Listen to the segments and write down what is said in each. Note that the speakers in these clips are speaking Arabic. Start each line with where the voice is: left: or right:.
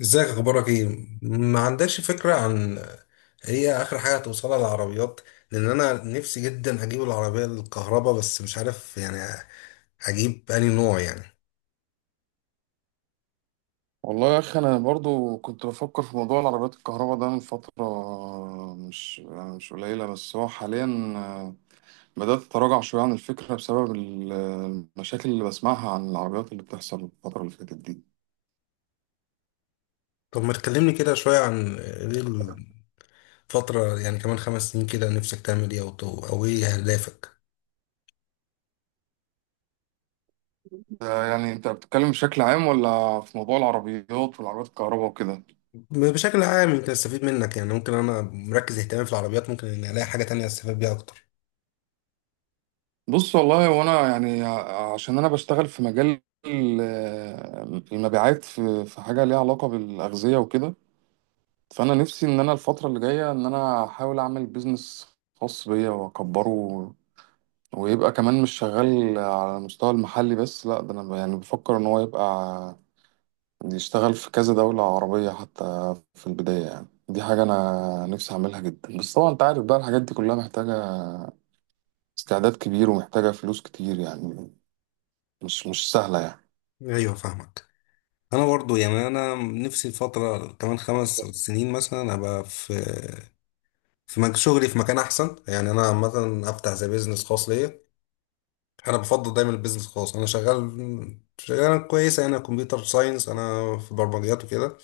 left: ازيك، اخبارك ايه؟ ما عندكش فكره عن هي اخر حاجه هتوصلها للعربيات؟ لان انا نفسي جدا اجيب العربيه الكهرباء، بس مش عارف يعني اجيب انهي نوع يعني.
right: والله يا اخي، انا برضو كنت بفكر في موضوع العربيات الكهرباء ده من فتره مش يعني مش قليله. بس هو حاليا بدات اتراجع شويه عن الفكره بسبب المشاكل اللي بسمعها عن العربيات اللي بتحصل الفتره اللي فاتت دي.
left: طب ما تكلمني كده شويه عن ايه الفتره؟ يعني كمان 5 سنين كده نفسك تعمل ايه، او ايه اهدافك؟
right: يعني انت بتتكلم بشكل عام ولا في موضوع العربيات والعربيات الكهرباء وكده؟
left: بشكل عام يمكن استفيد منك. يعني ممكن انا مركز اهتمامي في العربيات، ممكن اني الاقي حاجه تانية استفاد بيها اكتر.
right: بص والله، وانا يعني عشان انا بشتغل في مجال المبيعات، في حاجه ليها علاقه بالاغذيه وكده. فانا نفسي ان انا الفتره اللي جايه ان انا احاول اعمل بيزنس خاص بيا واكبره، ويبقى كمان مش شغال على المستوى المحلي بس، لا ده انا يعني بفكر ان هو يبقى يشتغل في كذا دوله عربيه حتى في البدايه. يعني دي حاجه انا نفسي اعملها جدا، بس طبعا انت عارف بقى الحاجات دي كلها محتاجه استعداد كبير ومحتاجه فلوس كتير يعني. مش سهله يعني.
left: ايوه، فاهمك. انا برضو يعني انا نفسي الفتره كمان 5 سنين مثلا ابقى في شغلي في مكان احسن، يعني انا عامه افتح زي بيزنس خاص ليا. انا بفضل دايما البيزنس الخاص، انا شغال شغال كويسه، انا كمبيوتر ساينس، انا في برمجيات وكده.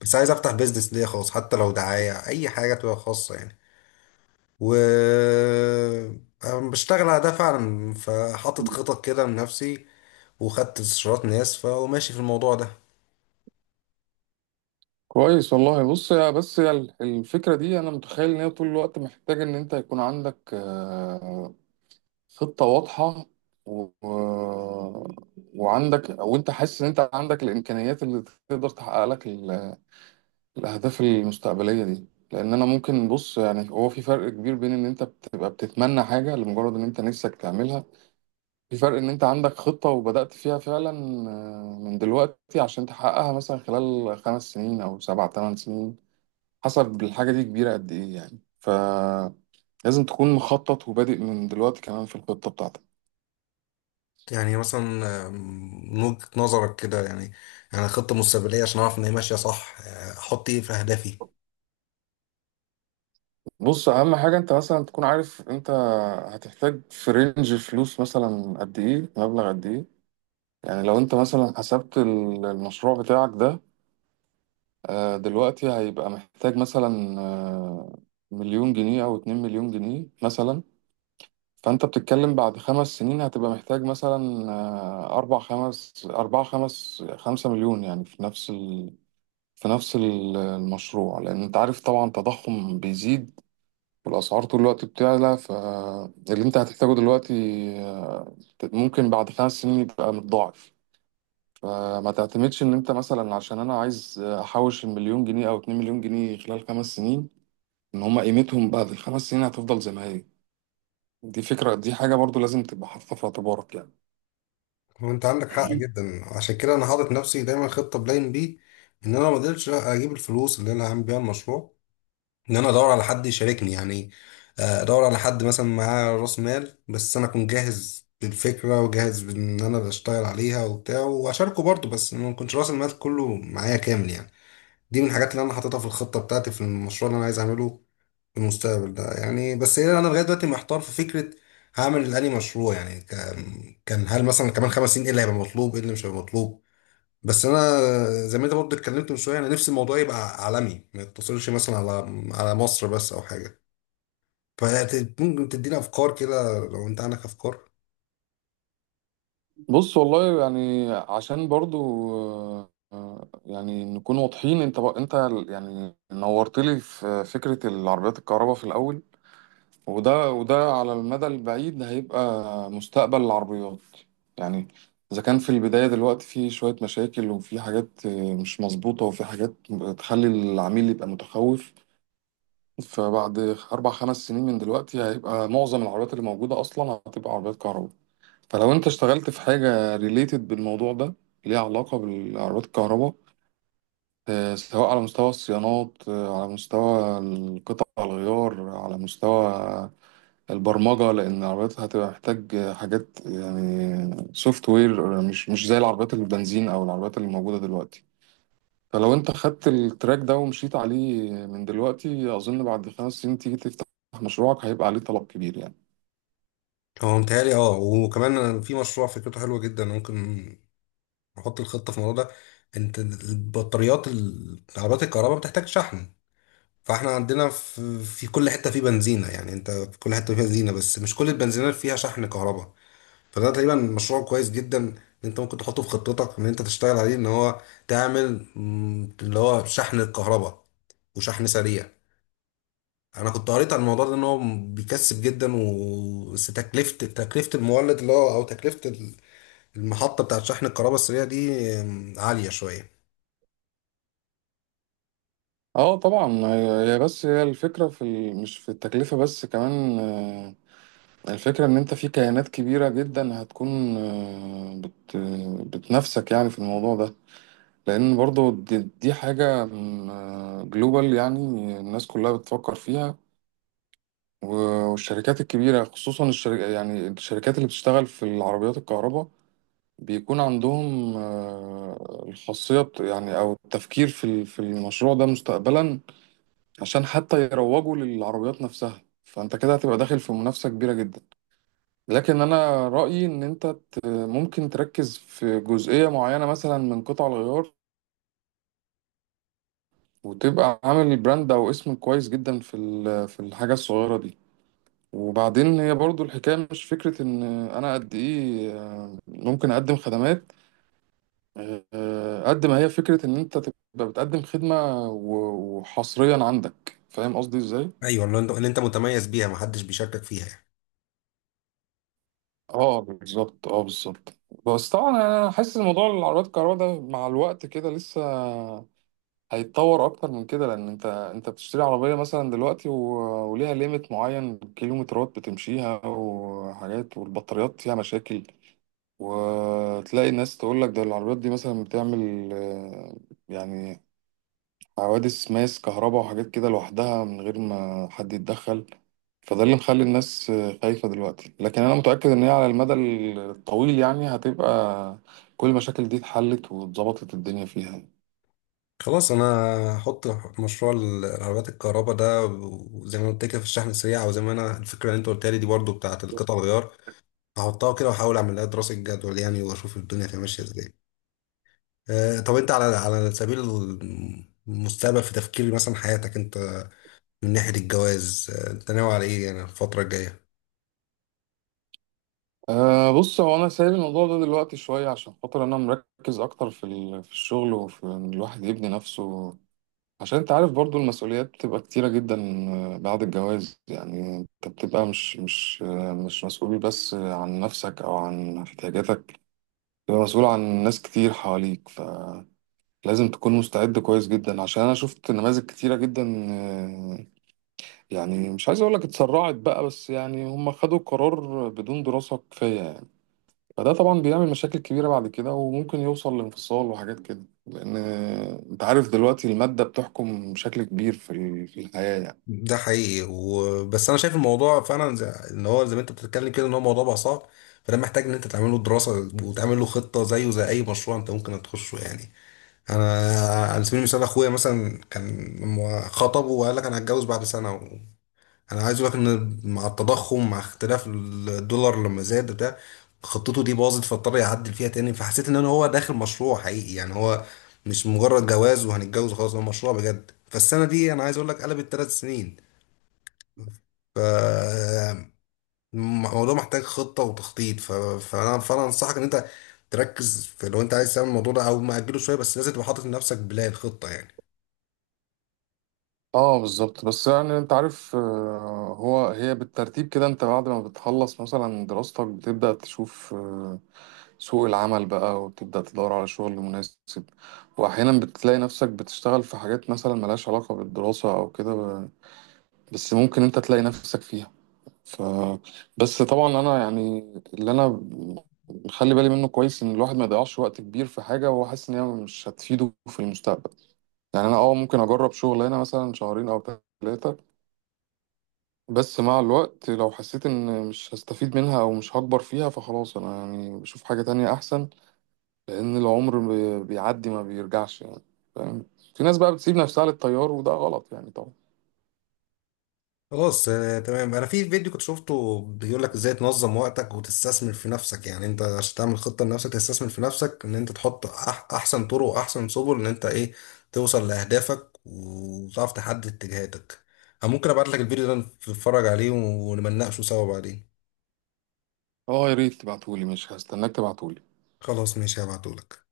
left: بس عايز افتح بيزنس ليا خاص، حتى لو دعايه اي حاجه تبقى خاصه يعني. و أنا بشتغل على ده فعلا، فحاطط خطط كده لنفسي، وخدت استشارات ناس، فماشي في الموضوع ده.
right: كويس والله. بص يا، بس يا الفكرة دي أنا متخيل إن هي طول الوقت محتاج إن أنت يكون عندك خطة واضحة و... وعندك، وانت حاسس ان انت عندك الامكانيات اللي تقدر تحقق لك الاهداف المستقبلية دي. لان انا ممكن، بص يعني، هو في فرق كبير بين ان انت بتبقى بتتمنى حاجة لمجرد ان انت نفسك تعملها، في فرق ان انت عندك خطة وبدأت فيها فعلا من دلوقتي عشان تحققها مثلا خلال 5 سنين او 7 8 سنين، حسب الحاجة دي كبيرة قد ايه يعني. فلازم تكون مخطط وبادئ من دلوقتي كمان في الخطة بتاعتك.
left: يعني مثلا، من وجهة نظرك كده، يعني خطة مستقبلية عشان أعرف إن هي ماشية صح، أحط إيه في أهدافي؟
right: بص، اهم حاجه انت مثلا تكون عارف انت هتحتاج في رينج فلوس مثلا قد ايه، مبلغ قد ايه. يعني لو انت مثلا حسبت المشروع بتاعك ده دلوقتي هيبقى محتاج مثلا مليون جنيه او 2 مليون جنيه مثلا، فانت بتتكلم بعد 5 سنين هتبقى محتاج مثلا اربع خمس اربعة خمس خمسة مليون يعني في نفس المشروع. لان انت عارف طبعا تضخم بيزيد والأسعار طول الوقت بتعلى، فاللي أنت هتحتاجه دلوقتي آه، ممكن بعد 5 سنين يبقى متضاعف. فما تعتمدش إن أنت مثلا عشان أنا عايز أحوش المليون جنيه أو 2 مليون جنيه خلال 5 سنين إن هما قيمتهم بعد ال5 سنين هتفضل زي ما هي. دي حاجة برضو لازم تبقى حاططها في اعتبارك يعني.
left: وانت عندك حق جدا، عشان كده انا حاطط نفسي دايما خطه بلاين بي، ان انا ما اقدرش اجيب الفلوس اللي انا هعمل بيها المشروع، ان انا ادور على حد يشاركني يعني. ادور على حد مثلا معاه راس مال، بس انا اكون جاهز بالفكره وجاهز بان انا اللي اشتغل عليها وبتاع، واشاركه برضه، بس ما يكونش راس المال كله معايا كامل يعني. دي من الحاجات اللي انا حاططها في الخطه بتاعتي في المشروع اللي انا عايز اعمله المستقبل ده يعني. بس هي انا لغايه دلوقتي محتار في فكره هعمل الاني مشروع يعني. كان هل مثلا كمان 5 سنين ايه اللي هيبقى مطلوب، ايه اللي مش هيبقى مطلوب؟ بس انا، زي ما انت برضه اتكلمت من شويه، انا نفسي الموضوع يبقى عالمي، ما يقتصرش مثلا على مصر بس او حاجه. فممكن تدينا افكار كده لو انت عندك افكار.
right: بص والله، يعني عشان برضو يعني نكون واضحين. انت انت يعني نورت لي في فكرة العربيات الكهرباء في الأول، وده على المدى البعيد هيبقى مستقبل العربيات يعني. إذا كان في البداية دلوقتي في شوية مشاكل وفي حاجات مش مظبوطة وفي حاجات تخلي العميل يبقى متخوف، فبعد 4 5 سنين من دلوقتي هيبقى معظم العربيات اللي موجودة أصلا هتبقى عربيات كهرباء. فلو أنت اشتغلت في حاجة ريليتد بالموضوع ده، ليها علاقة بالعربيات الكهرباء، سواء على مستوى الصيانات، على مستوى القطع الغيار، على مستوى البرمجة، لأن العربيات هتبقى محتاج حاجات يعني سوفت وير مش زي العربيات البنزين أو العربيات اللي موجودة دلوقتي. فلو أنت خدت التراك ده ومشيت عليه من دلوقتي، أظن بعد 5 سنين تيجي تفتح مشروعك هيبقى عليه طلب كبير يعني.
left: هو متهيألي اه. وكمان أنا في مشروع فكرته حلوه جدا، ممكن نحط الخطه في الموضوع ده. انت البطاريات، عربيات الكهرباء بتحتاج شحن. فاحنا عندنا في كل حته في بنزينه، يعني انت في كل حته فيها بنزينه، بس مش كل البنزينات فيها شحن كهرباء. فده تقريبا مشروع كويس جدا، ان انت ممكن تحطه في خطتك، ان انت تشتغل عليه، ان هو تعمل اللي هو شحن الكهرباء، وشحن سريع. انا كنت قريت عن الموضوع ده ان هو بيكسب جدا، و بس تكلفه المولد اللي هو، او تكلفه المحطه بتاعت شحن الكهرباء السريع دي عاليه شويه.
right: اه طبعا. هي هي بس هي الفكرة مش في التكلفة بس، كمان الفكرة ان انت في كيانات كبيرة جدا هتكون بتنافسك يعني في الموضوع ده. لأن برضو دي حاجة جلوبال يعني، الناس كلها بتفكر فيها والشركات الكبيرة خصوصا الشركة يعني الشركات اللي بتشتغل في العربيات الكهرباء بيكون عندهم الخاصية يعني أو التفكير في المشروع ده مستقبلا، عشان حتى يروجوا للعربيات نفسها. فأنت كده هتبقى داخل في منافسة كبيرة جدا. لكن أنا رأيي إن أنت ممكن تركز في جزئية معينة مثلا من قطع الغيار، وتبقى عامل براند او اسم كويس جدا في في الحاجه الصغيره دي. وبعدين هي برضو الحكايه مش فكره ان انا قد ايه ممكن اقدم خدمات، قد ما هي فكره ان انت تبقى بتقدم خدمه وحصريا عندك، فاهم قصدي ازاي؟
left: ايوه، اللي انت متميز بيها محدش بيشاركك فيها يعني.
right: اه بالظبط، اه بالظبط. بس طبعا انا حاسس إن موضوع العربيات الكهرباء ده مع الوقت كده لسه هيتطور اكتر من كده، لان انت بتشتري عربيه مثلا دلوقتي وليها ليميت معين كيلومترات بتمشيها وحاجات، والبطاريات فيها مشاكل، وتلاقي الناس تقول لك ده العربيات دي مثلا بتعمل يعني حوادث ماس كهرباء وحاجات كده لوحدها من غير ما حد يتدخل. فده اللي مخلي الناس خايفة دلوقتي، لكن انا متأكد ان هي على المدى الطويل يعني هتبقى كل المشاكل دي اتحلت واتظبطت الدنيا فيها.
left: خلاص، انا هحط مشروع العربيات الكهرباء ده، وزي ما قلت كده في الشحن السريع، وزي ما انا الفكره اللي انت قلت لي دي برضو بتاعه القطع الغيار. هحطها كده واحاول اعمل لها دراسه جدول يعني، واشوف الدنيا تبقى ماشيه ازاي. طب انت، على سبيل المستقبل، في تفكير مثلا حياتك انت من ناحيه الجواز، انت ناوي على ايه يعني الفتره الجايه؟
right: أه، بص، هو أنا سايب الموضوع ده دلوقتي شوية عشان خاطر أنا مركز أكتر في في الشغل وفي إن الواحد يبني نفسه، عشان أنت عارف برضو المسؤوليات بتبقى كتيرة جدا بعد الجواز. يعني أنت بتبقى مش مسؤول بس عن نفسك أو عن احتياجاتك، بتبقى مسؤول عن ناس كتير حواليك. فلازم تكون مستعد كويس جدا، عشان أنا شفت نماذج كتيرة جدا آه، يعني مش عايز أقولك اتسرعت بقى، بس يعني هم خدوا قرار بدون دراسة كفاية. فده طبعا بيعمل مشاكل كبيرة بعد كده وممكن يوصل لانفصال وحاجات كده، لأن أنت عارف دلوقتي المادة بتحكم بشكل كبير في في الحياة يعني.
left: ده حقيقي، وبس انا شايف الموضوع فعلا زي ان هو، زي ما انت بتتكلم كده، ان هو موضوع بقى صعب. فده محتاج ان انت تعمل له دراسه وتعمل له خطه، زيه زي اي مشروع انت ممكن تخشه يعني. انا، على سبيل المثال، اخويا مثلا كان لما خطبه وقال لك انا هتجوز بعد سنه، و انا عايز اقول لك ان مع التضخم، مع اختلاف الدولار لما زاد بتاع، خطته دي باظت فاضطر يعدل فيها تاني، فحسيت ان انا هو داخل مشروع حقيقي. يعني هو مش مجرد جواز وهنتجوز خلاص، هو مشروع بجد، فالسنه دي انا عايز اقول لك قلبت 3 سنين. ف الموضوع محتاج خطه وتخطيط. فانا انصحك ان انت تركز في، لو انت عايز تعمل الموضوع ده او ماجله شويه، بس لازم تبقى حاطط لنفسك بلان خطه يعني.
right: اه بالظبط. بس يعني انت عارف هي بالترتيب كده. انت بعد ما بتخلص مثلا دراستك بتبدأ تشوف سوق العمل بقى وتبدأ تدور على شغل مناسب، واحيانا بتلاقي نفسك بتشتغل في حاجات مثلا ملهاش علاقة بالدراسة او كده بس ممكن انت تلاقي نفسك فيها. ف بس طبعا انا يعني، اللي انا مخلي بالي منه كويس ان الواحد ما يضيعش وقت كبير في حاجه وهو حاسس ان هي مش هتفيده في المستقبل. يعني انا ممكن اجرب شغلانه مثلا شهرين او 3، بس مع الوقت لو حسيت ان مش هستفيد منها او مش هكبر فيها فخلاص انا يعني بشوف حاجه تانية احسن، لان العمر بيعدي ما بيرجعش يعني. فاهم؟ في ناس بقى بتسيب نفسها للتيار وده غلط يعني طبعا.
left: خلاص، تمام. انا في فيديو كنت شفته بيقول لك ازاي تنظم وقتك وتستثمر في نفسك، يعني انت عشان تعمل خطة لنفسك تستثمر في نفسك ان انت تحط احسن طرق واحسن سبل، ان انت ايه توصل لاهدافك وتعرف تحدد اتجاهاتك. انا ممكن ابعت لك الفيديو ده، نتفرج عليه ونمناقشه سوا بعدين.
right: اه يا ريت تبعتولي، مش هستناك. تبعتولي.
left: خلاص، ماشي، هبعته لك.